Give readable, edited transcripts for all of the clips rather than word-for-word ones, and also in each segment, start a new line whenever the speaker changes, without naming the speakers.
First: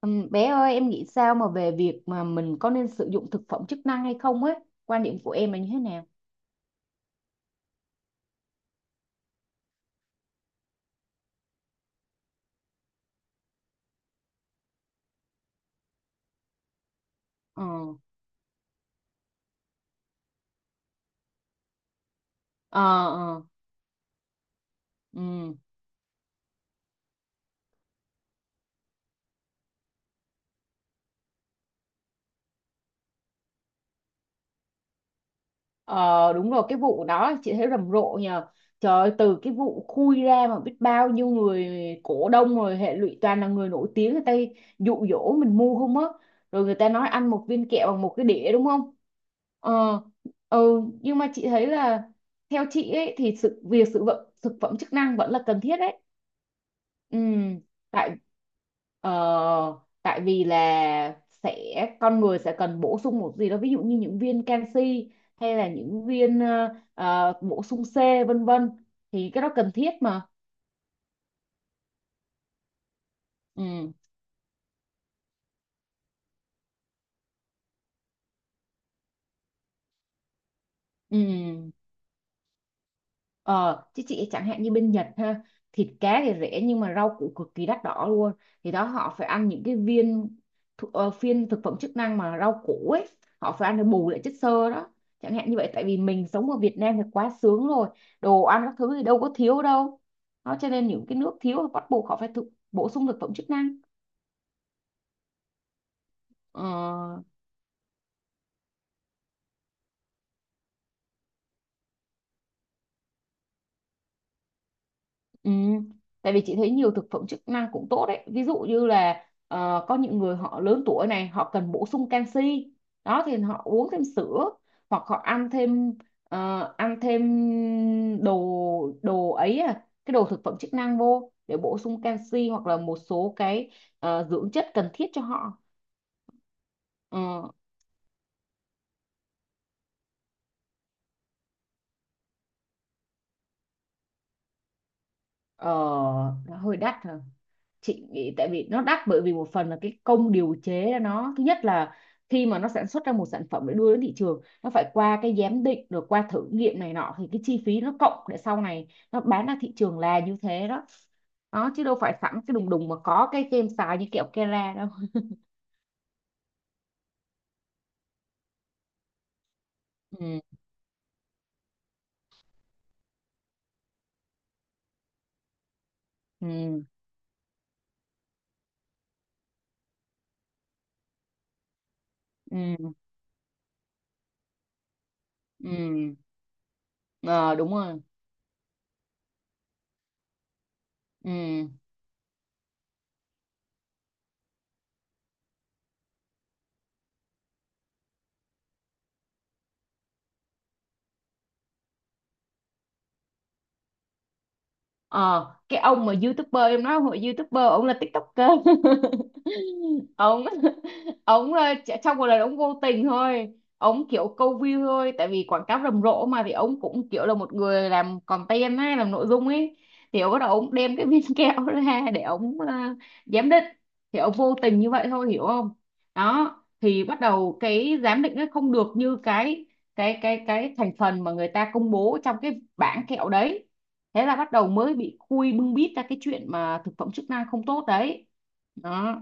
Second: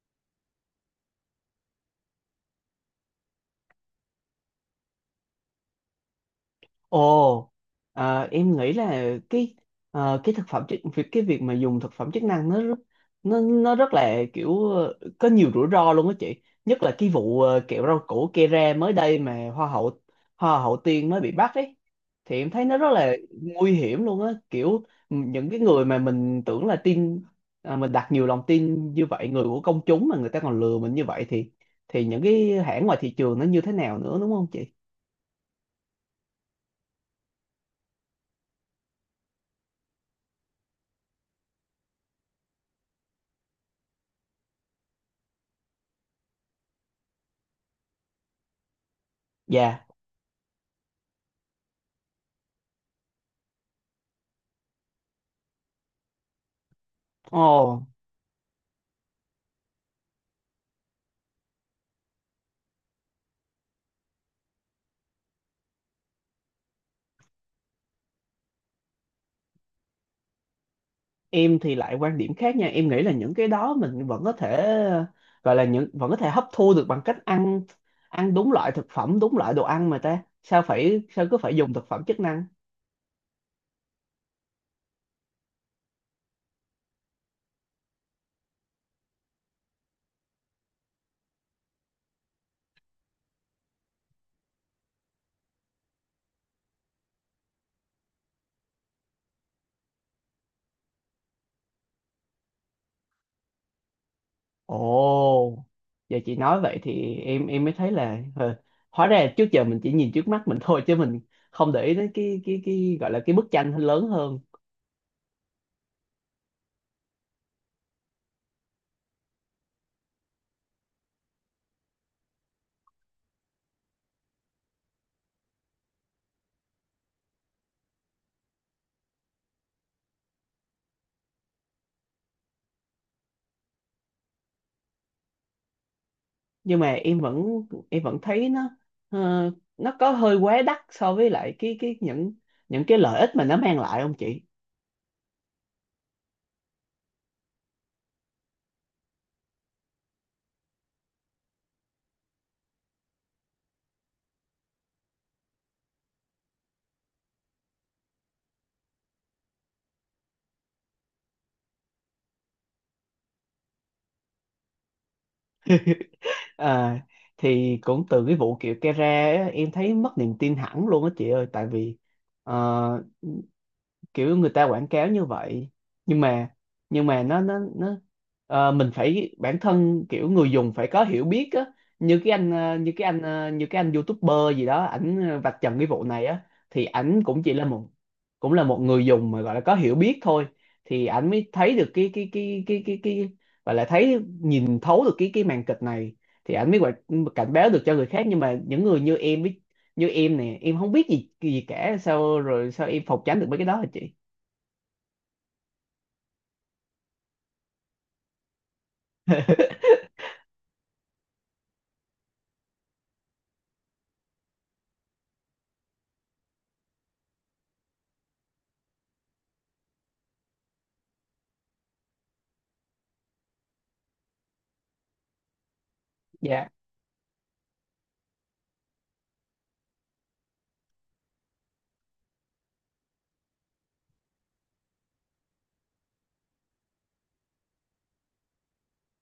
Bé ơi, em nghĩ sao mà về việc mà mình có nên sử dụng thực phẩm chức năng hay không ấy, quan điểm của em là như thế nào?
Ồ, em nghĩ là cái việc mà dùng thực phẩm chức năng nó rất là có nhiều rủi ro luôn á chị. Nhất là cái vụ
ờ
kẹo rau củ Kera mới đây mà hoa hậu Tiên mới bị bắt ấy. Thì em thấy nó
ờ
rất là
ờ
nguy hiểm luôn á, kiểu những cái
ừm.
người mà mình tưởng là mình đặt nhiều lòng tin như vậy, người của công chúng mà người ta còn lừa mình như vậy thì những cái hãng ngoài thị trường nó như thế nào nữa đúng không chị?
Ờ, đúng rồi, cái vụ đó chị thấy rầm rộ nhờ. Trời ơi, từ cái vụ khui ra mà biết bao nhiêu người cổ đông rồi hệ lụy, toàn là người nổi tiếng người ta dụ dỗ mình mua không á. Rồi người ta nói ăn một viên kẹo bằng một cái đĩa đúng không?
Dạ.
ờ ừ, nhưng mà chị thấy là theo chị ấy thì sự việc sử dụng thực phẩm chức năng vẫn là cần thiết đấy. Ừ,
Ồ.
tại ờ, tại vì là sẽ con người sẽ cần bổ sung một gì đó, ví dụ như những viên canxi hay là những viên bổ sung C vân vân, thì cái đó cần thiết mà.
Em thì lại quan điểm khác nha, em nghĩ là những cái đó
ừ,
mình vẫn có thể gọi là những vẫn có thể hấp thu được bằng cách ăn ăn đúng loại thực phẩm đúng loại đồ ăn, mà ta sao phải sao cứ phải
ừ.
dùng thực phẩm chức năng.
Ờ, chứ chị chẳng hạn như bên Nhật ha, thịt cá thì rẻ nhưng mà rau củ cực kỳ đắt đỏ luôn. Thì đó họ phải ăn những cái viên phiên thực phẩm chức năng mà rau củ ấy, họ phải ăn để bù lại chất xơ đó. Chẳng hạn như vậy, tại vì mình sống ở Việt Nam thì quá sướng rồi, đồ ăn các thứ thì đâu có thiếu đâu. Đó cho nên những cái nước thiếu thì bắt buộc họ phải bổ sung thực phẩm chức năng.
Ồ, giờ chị nói
Ờ,
vậy thì em mới thấy là hóa ra trước giờ mình chỉ nhìn trước mắt mình thôi, chứ mình không để ý đến cái gọi là cái bức tranh lớn hơn.
ừ. Tại vì chị thấy nhiều thực phẩm chức năng cũng tốt đấy. Ví dụ như là có những người họ lớn tuổi này, họ cần bổ sung canxi. Đó thì họ uống thêm sữa hoặc họ ăn thêm ăn thêm đồ đồ ấy à, cái đồ thực phẩm chức năng vô để bổ sung canxi hoặc là một số cái dưỡng chất cần thiết cho họ.
Nhưng mà
Ờ,
em vẫn thấy ờ, nó có hơi quá đắt so với lại cái những cái lợi ích mà nó mang lại không chị?
ờ, nó hơi đắt hả? Chị nghĩ tại vì nó đắt bởi vì một phần là cái công điều chế nó, thứ nhất là khi mà nó sản xuất ra một sản phẩm để đưa đến thị trường, nó phải qua cái giám định rồi qua thử nghiệm này nọ, thì cái chi phí nó cộng để sau này nó bán ra thị trường là như thế đó. Đó chứ đâu phải sẵn cái đùng đùng mà có cái kem xài như kẹo Kera đâu.
à, thì cũng từ cái vụ kiểu Kera á, em thấy mất niềm
ừ
tin hẳn luôn á chị ơi. Tại vì ờ, kiểu người ta quảng cáo như vậy, nhưng mà
ừ
nhưng mà nó nó nó mình phải bản thân kiểu người dùng phải có hiểu biết á. Như
ừ
như cái anh YouTuber gì đó, vạch trần cái vụ
ừ
này á. Thì ảnh cũng chỉ
ờ,
là
đúng rồi.
cũng là một người dùng mà gọi là có hiểu biết thôi, thì ảnh mới
ừ
thấy được cái và lại thấy nhìn thấu được cái màn kịch này, thì ảnh mới cảnh báo được cho người khác. Nhưng mà những người như em nè, em không biết gì gì cả, sao rồi sao em phòng tránh được mấy cái đó hả chị?
ờ, cái ông mà youtuber em nói, ông là youtuber, ông là tiktoker. ông ông trong một lần ông vô tình thôi, ông kiểu câu view thôi, tại vì quảng cáo rầm rộ mà, thì ông cũng kiểu là một người làm content ấy, làm nội dung ấy. Thì ông bắt đầu ông đem cái viên kẹo ra để ông giám định. Thì ông vô tình như vậy thôi, hiểu không? Đó,
Dạ.
thì bắt đầu cái giám định nó không được như cái thành phần mà người ta công bố trong cái bảng kẹo đấy. Thế là bắt đầu mới bị khui bưng bít ra cái chuyện mà thực phẩm chức năng không tốt đấy. Đó.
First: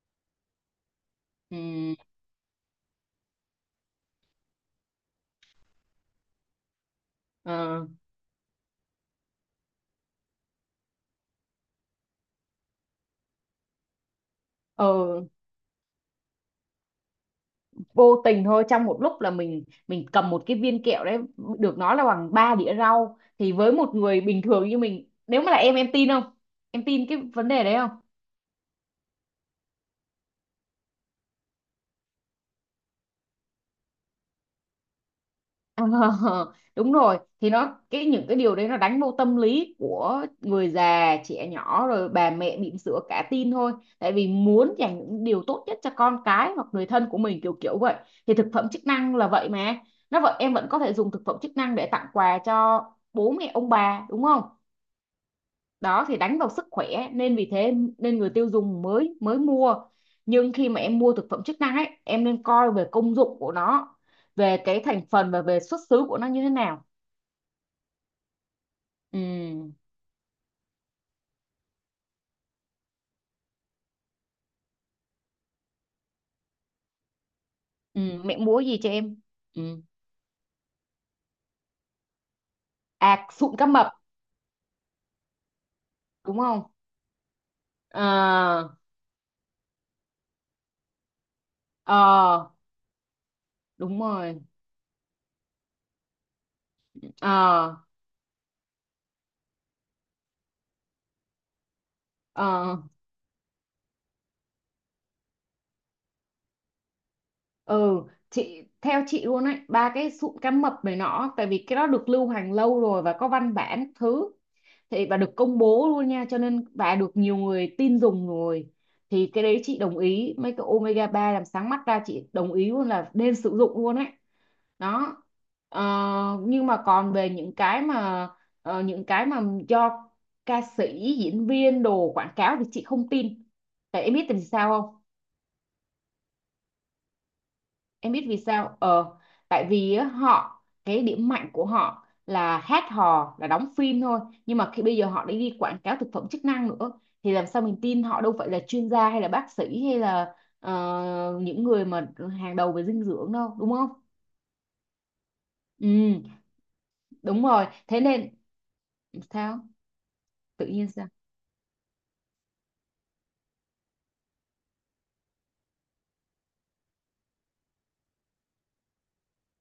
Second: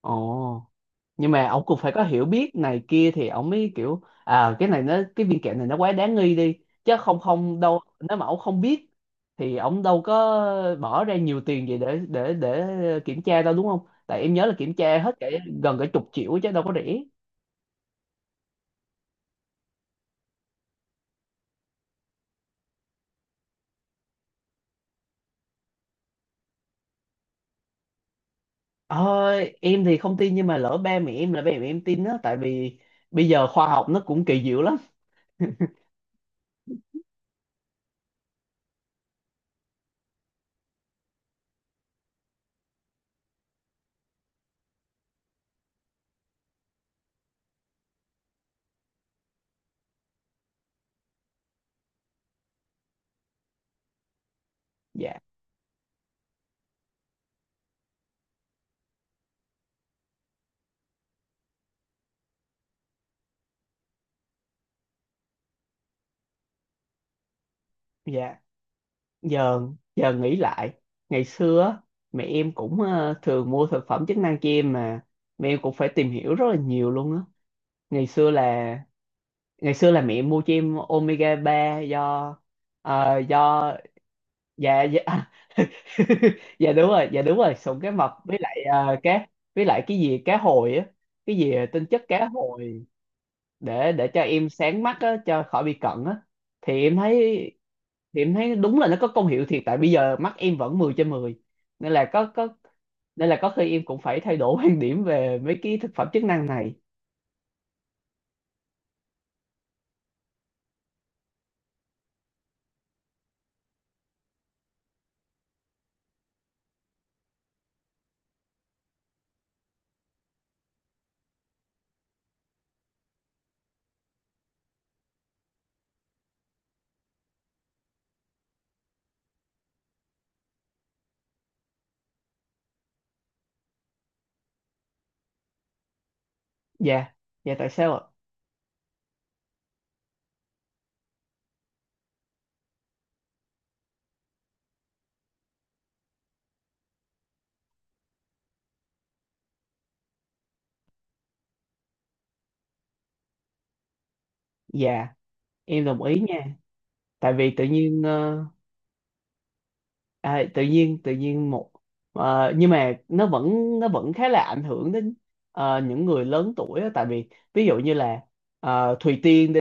Ồ, nhưng mà ông cũng phải
ừ.
có hiểu biết này kia thì ông mới kiểu à, cái này cái viên kẹo này nó quá đáng nghi đi, chứ không không đâu.
ờ,
Nếu mà ông không biết thì ông đâu có bỏ ra nhiều tiền gì để kiểm tra đâu đúng không? Tại em nhớ là kiểm tra hết
ờ,
gần cả chục triệu chứ đâu có rẻ.
Vô tình thôi, trong một lúc là mình cầm một cái viên kẹo đấy được nói là bằng ba đĩa rau, thì với một người bình thường như mình, nếu mà là em tin không? Em tin cái vấn đề đấy không?
Ờ, em thì không tin, nhưng mà lỡ ba mẹ em tin á, tại vì bây giờ khoa học nó cũng kỳ diệu lắm.
Ờ, đúng rồi, thì nó cái những cái điều đấy nó đánh vô tâm lý của người già, trẻ nhỏ rồi bà mẹ bỉm sữa cả tin thôi, tại vì muốn dành những điều tốt nhất cho con cái hoặc người thân của mình, kiểu kiểu vậy. Thì thực phẩm chức năng là vậy mà, nó vậy em vẫn có thể dùng thực phẩm chức năng để tặng quà cho bố mẹ ông bà đúng không?
Dạ.
Đó thì đánh vào sức khỏe nên vì thế nên người tiêu dùng mới mới mua. Nhưng khi mà em mua thực phẩm chức năng ấy, em nên coi về công dụng của nó, về cái thành phần và về xuất xứ của nó như thế nào.
Dạ, giờ
ừ,
giờ nghĩ lại ngày xưa á, mẹ em cũng thường mua thực phẩm chức năng cho em mà, mẹ em cũng phải tìm hiểu rất là nhiều luôn á.
ừ.
ngày xưa
Mẹ mua
là
gì cho em?
Ngày
ừ.
xưa là mẹ em mua cho em omega ba,
À, sụn
do
cá mập
dạ. Dạ
đúng không?
dạ đúng rồi, dạ đúng rồi, sụn cá
ờ
mập với lại ờ, cá với lại cái gì cá hồi á, cái gì tinh chất cá
ờ
hồi để
Đúng
cho
rồi.
em sáng mắt á, cho khỏi bị cận á. thì em thấy
ờ
thì em thấy đúng là nó có công hiệu thiệt, tại bây giờ mắt em vẫn 10 trên 10. nên là có có
ờ
Nên là có khi em cũng phải thay đổi quan điểm về mấy cái thực phẩm chức năng này.
ừ chị theo chị luôn ấy, ba cái sụn cá mập này nọ, tại vì cái đó được lưu hành lâu rồi và có văn bản các thứ, thì và được công bố luôn nha, cho nên và được nhiều người tin dùng rồi. Thì cái đấy chị đồng ý, mấy cái omega 3 làm sáng mắt ra chị đồng ý luôn, là nên sử dụng luôn ấy. Đó. Ờ, nhưng mà còn về những cái mà những cái mà do ca sĩ, diễn viên đồ quảng cáo thì chị không tin. Tại em biết tại vì sao không?
Dạ. Dạ, tại sao ạ?
Em biết vì sao? Ờ, tại vì á, họ cái điểm mạnh của họ là hát hò, là đóng phim thôi, nhưng mà khi bây giờ họ đã đi quảng cáo thực phẩm chức năng nữa thì làm sao mình tin, họ đâu phải là chuyên gia hay là bác sĩ hay là những người mà hàng đầu về dinh dưỡng đâu đúng không?
Dạ, em đồng ý
Ừ,
nha. Tại
đúng
vì tự
rồi thế
nhiên
nên sao, tự nhiên sao?
tự nhiên một nhưng mà nó vẫn khá là ảnh hưởng đến những người lớn tuổi á. Tại vì ví dụ như là Thùy Tiên đi,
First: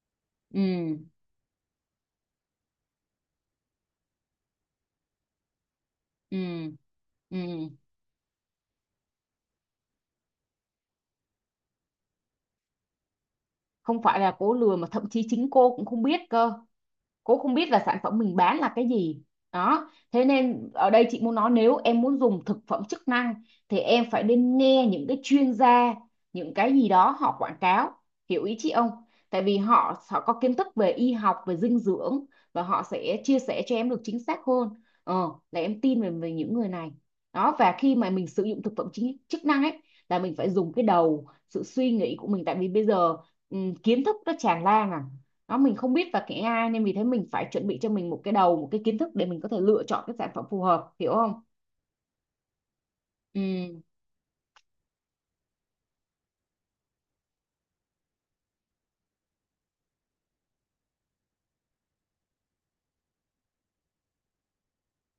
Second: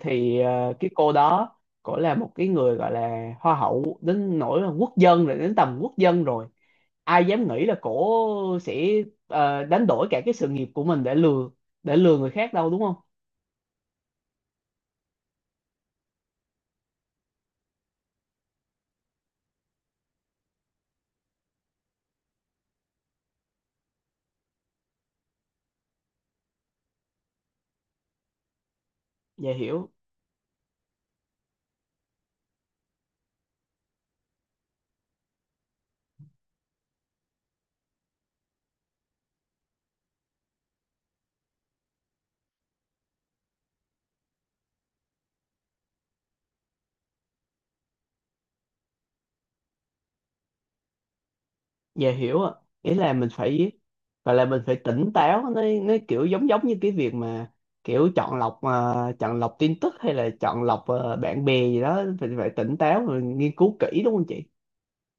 thì cái
Ừ
cô đó, cổ là một cái người gọi là hoa hậu đến nỗi là quốc dân rồi đến tầm quốc dân
ừ
rồi, ai
ừ
dám nghĩ là cổ sẽ đánh đổi cả cái sự nghiệp của mình để lừa người khác đâu, đúng không?
Không phải là cố lừa mà thậm chí chính cô cũng không biết cơ, cô không biết là sản phẩm mình bán là cái gì. Đó thế nên ở đây chị muốn nói, nếu em muốn dùng thực phẩm chức năng thì em phải nên nghe những cái chuyên gia, những cái gì đó họ quảng cáo, hiểu ý chị không? Tại
Dạ
vì
hiểu.
họ họ có kiến thức về y học, về dinh dưỡng và họ sẽ chia sẻ cho em được chính xác hơn. ờ, là em tin về, về những người này. Đó, và khi mà mình sử dụng thực phẩm chức năng ấy là mình phải dùng cái đầu, sự suy nghĩ của mình, tại vì bây giờ ừ, kiến thức nó tràn lan à. Đó mình không biết và cái AI, nên vì thế mình phải chuẩn bị cho mình một cái đầu, một cái kiến thức để mình có thể lựa chọn cái sản phẩm phù hợp, hiểu không?
Dạ hiểu ạ. Nghĩa là mình phải
ừ
gọi là mình phải tỉnh táo, nó kiểu giống giống như cái việc mà kiểu chọn lọc tin tức, hay là chọn lọc bạn bè gì đó, phải phải tỉnh táo rồi nghiên cứu kỹ đúng không chị?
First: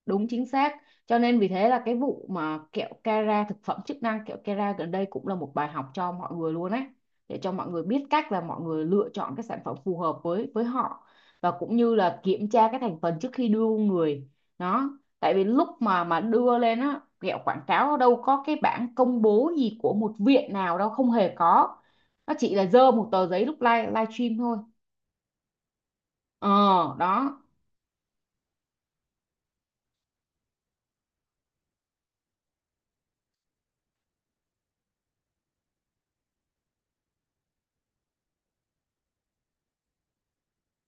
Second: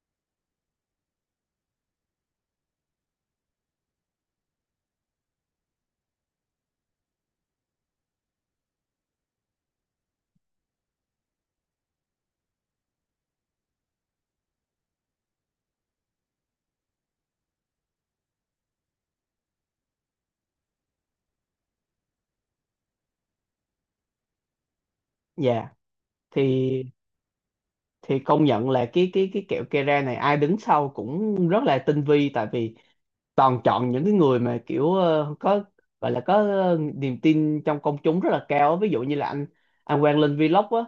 Đúng chính xác. Cho nên vì thế là cái vụ mà kẹo Kera, thực phẩm chức năng kẹo Kera gần đây cũng là một bài học cho mọi người luôn ấy. Để cho mọi người biết cách là mọi người lựa chọn cái sản phẩm phù hợp với họ, và cũng như là kiểm tra cái thành phần trước khi đưa vô người. Đó. Tại vì lúc mà đưa lên á, kẹo quảng cáo đâu có cái bảng công bố gì của một viện nào đâu, không hề có. Nó chỉ là dơ một tờ giấy lúc live livestream thôi.
Dạ. thì
Ờ đó.
thì công nhận là cái kẹo Kera này ai đứng sau cũng rất là tinh vi, tại vì toàn chọn những cái người mà kiểu ờ, có gọi là có ờ, niềm tin trong công chúng rất là cao á. Ví dụ như là anh Quang Linh Vlog á,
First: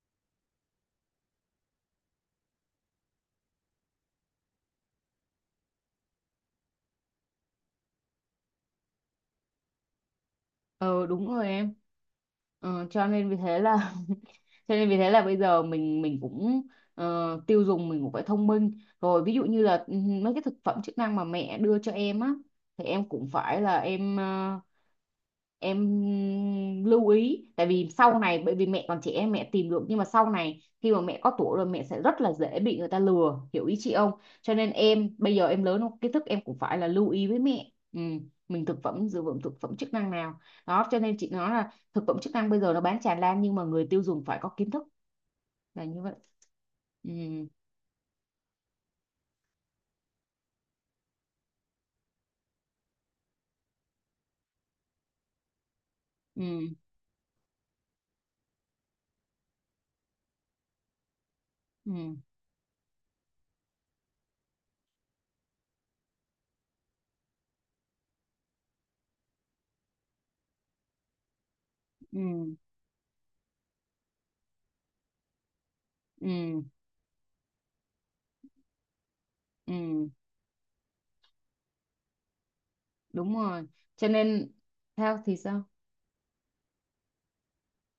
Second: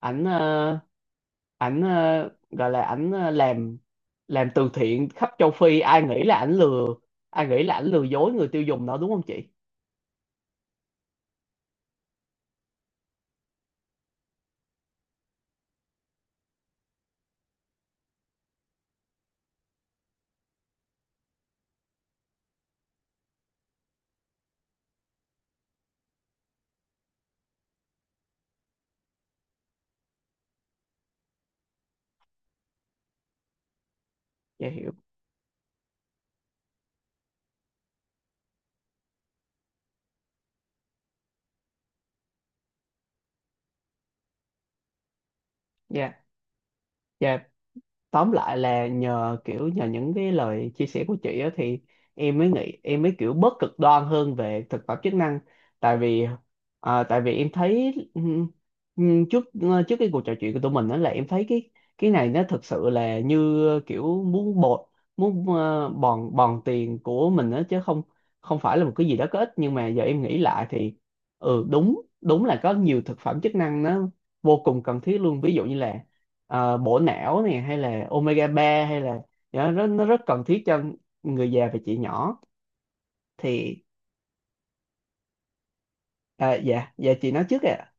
ảnh ờ, ảnh ờ, gọi là ảnh ờ, làm từ thiện khắp châu Phi, ai nghĩ là ảnh ai nghĩ là ảnh lừa dối người tiêu dùng đó, đúng không chị?
Ờ đúng rồi em. Ờ, cho nên vì thế là cho nên vì thế là bây giờ mình cũng tiêu dùng mình cũng phải thông minh rồi, ví dụ như là ừ, mấy cái thực phẩm chức năng mà mẹ đưa cho em á, thì em cũng phải là em em lưu ý, tại vì sau này bởi vì mẹ còn trẻ em mẹ tìm được, nhưng mà sau này khi mà mẹ có tuổi rồi mẹ sẽ rất là dễ bị người ta lừa, hiểu ý chị không? Cho
Dạ
nên
hiểu.
em bây giờ em lớn rồi, kiến thức em cũng phải là lưu ý với mẹ ừ. Mình thực phẩm sử dụng thực phẩm chức năng nào. Đó cho nên chị nói là thực phẩm chức năng bây giờ nó bán tràn lan, nhưng mà người tiêu dùng phải có kiến thức là như vậy.
Dạ.
ừ
Dạ, tóm lại là nhờ nhờ những cái lời chia sẻ của chị á, thì em mới nghĩ em mới kiểu bớt cực đoan hơn về thực phẩm chức năng. Tại vì
ừ
tại vì em thấy trước cái cuộc trò chuyện của tụi mình đó, là em thấy cái
ừ
này nó thực sự là như kiểu muốn bột muốn ờ, bòn bòn tiền của mình đó, chứ không không phải là một cái gì đó có ích. Nhưng mà giờ em nghĩ lại thì ừ, đúng đúng
ừ
là có nhiều thực phẩm chức năng nó vô cùng cần thiết luôn. Ví dụ như là
ừ
bổ não này, hay là omega ba, hay là dạ, nó
ừ
rất cần thiết cho người già và chị nhỏ.
Đúng rồi,
Thì
cho nên theo thì sao?
à, dạ dạ, chị nói trước ạ.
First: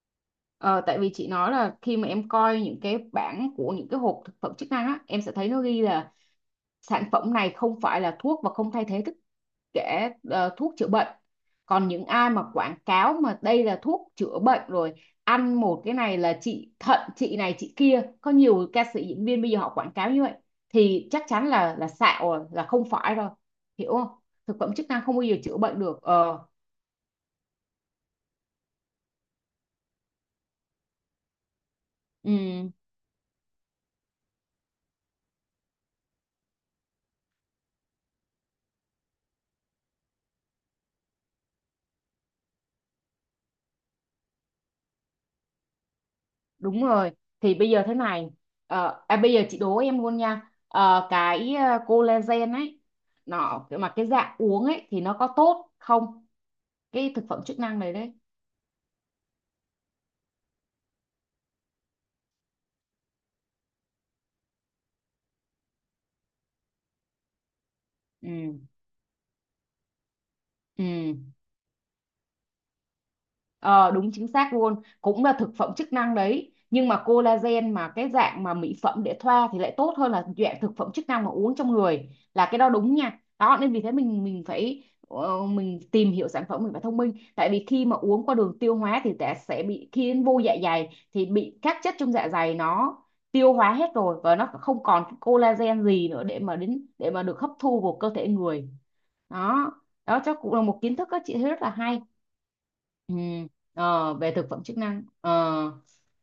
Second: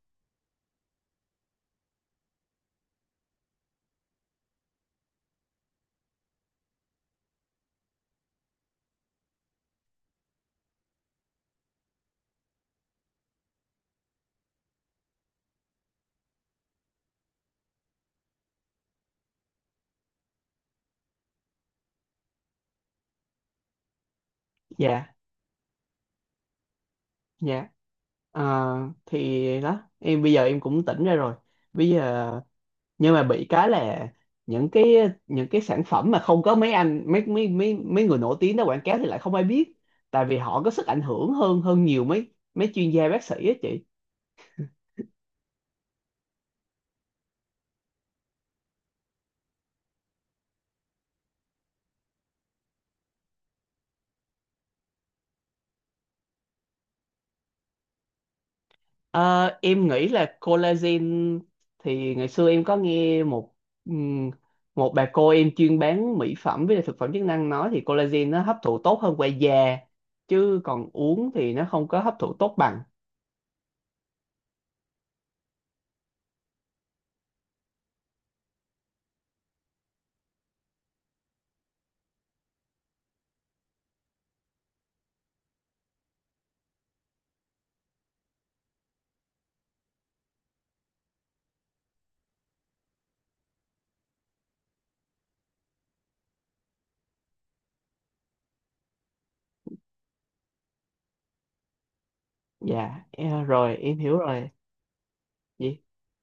Ờ, tại vì chị nói là khi mà em coi những cái bảng của những cái hộp thực phẩm chức năng á, em sẽ thấy nó ghi là sản phẩm này không phải là thuốc và không thay thế thức để thuốc chữa bệnh. Còn những ai mà quảng cáo mà đây là thuốc chữa bệnh rồi, ăn một cái này là trị thận chị này chị kia, có nhiều ca sĩ diễn viên bây giờ họ quảng cáo như vậy thì chắc chắn là xạo rồi, là không phải rồi, hiểu không? Thực phẩm chức năng
Dạ.
không bao giờ chữa bệnh được. Ờ
Dạ. Ờ, thì đó, em bây giờ em cũng tỉnh ra rồi. Bây giờ
ừ,
Nhưng mà bị cái là những cái những cái sản phẩm mà không có mấy anh mấy mấy mấy mấy người nổi tiếng đó quảng cáo thì lại không ai biết, tại vì họ có sức ảnh hưởng hơn hơn nhiều mấy mấy chuyên gia bác sĩ á chị.
Đúng rồi, thì bây giờ thế này. Bây giờ chị đố em luôn nha. Ờ, cái collagen ấy, nó mà cái dạng uống ấy thì nó có tốt không, cái thực phẩm chức năng này đấy?
Ờ, em nghĩ là collagen thì ngày xưa em có nghe một ừm, một bà cô em chuyên bán mỹ phẩm với lại thực phẩm chức năng nói, thì collagen nó hấp
ừ
thụ tốt hơn qua da, chứ còn
Ừ,
uống thì nó không có hấp thụ tốt bằng.
ờ, đúng chính xác luôn, cũng là thực phẩm chức năng đấy, nhưng mà collagen mà cái dạng mà mỹ phẩm để thoa thì lại tốt hơn là dạng thực phẩm chức năng mà uống trong người, là cái đó đúng nha. Đó nên vì thế mình phải mình tìm hiểu sản phẩm, mình phải thông minh. Tại vì khi mà uống qua đường tiêu hóa thì ta sẽ bị, khi đến vô dạ dày thì bị các chất trong dạ dày nó tiêu hóa hết rồi, và nó không còn cái collagen gì nữa để mà đến để mà được hấp thu vào cơ thể người. Đó, đó chắc cũng là một kiến thức các chị thấy rất là hay.
Dạ,
Ừ.
rồi em
Ờ,
hiểu
về thực
rồi.
phẩm chức năng. Ờ,
Vậy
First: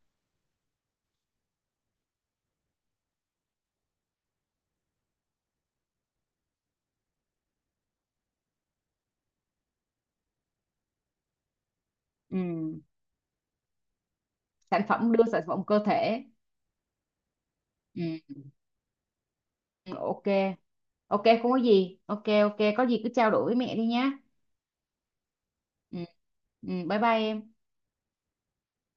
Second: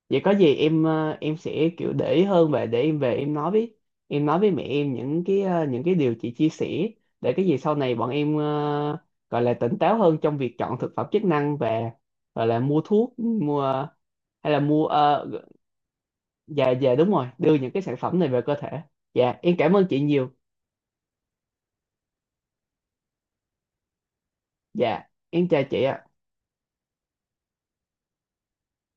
Vậy có gì em em sẽ kiểu để ý hơn, và để em về em nói với mẹ em những cái điều chị chia sẻ, để cái gì sau này bọn em gọi là tỉnh táo hơn trong việc chọn thực phẩm chức năng, và gọi là
ừ.
mua thuốc mua hay là
Sản
mua
phẩm đưa
ờ,
sản phẩm cơ thể.
dạ dạ đúng rồi, đưa những cái sản phẩm này
Ừ.
về cơ thể. Dạ em cảm ơn chị
Ok,
nhiều.
ok không có gì, ok ok có gì cứ trao đổi với mẹ đi nhá.
Dạ em chào chị
Ừ.
ạ.
Ừ. Bye bye em.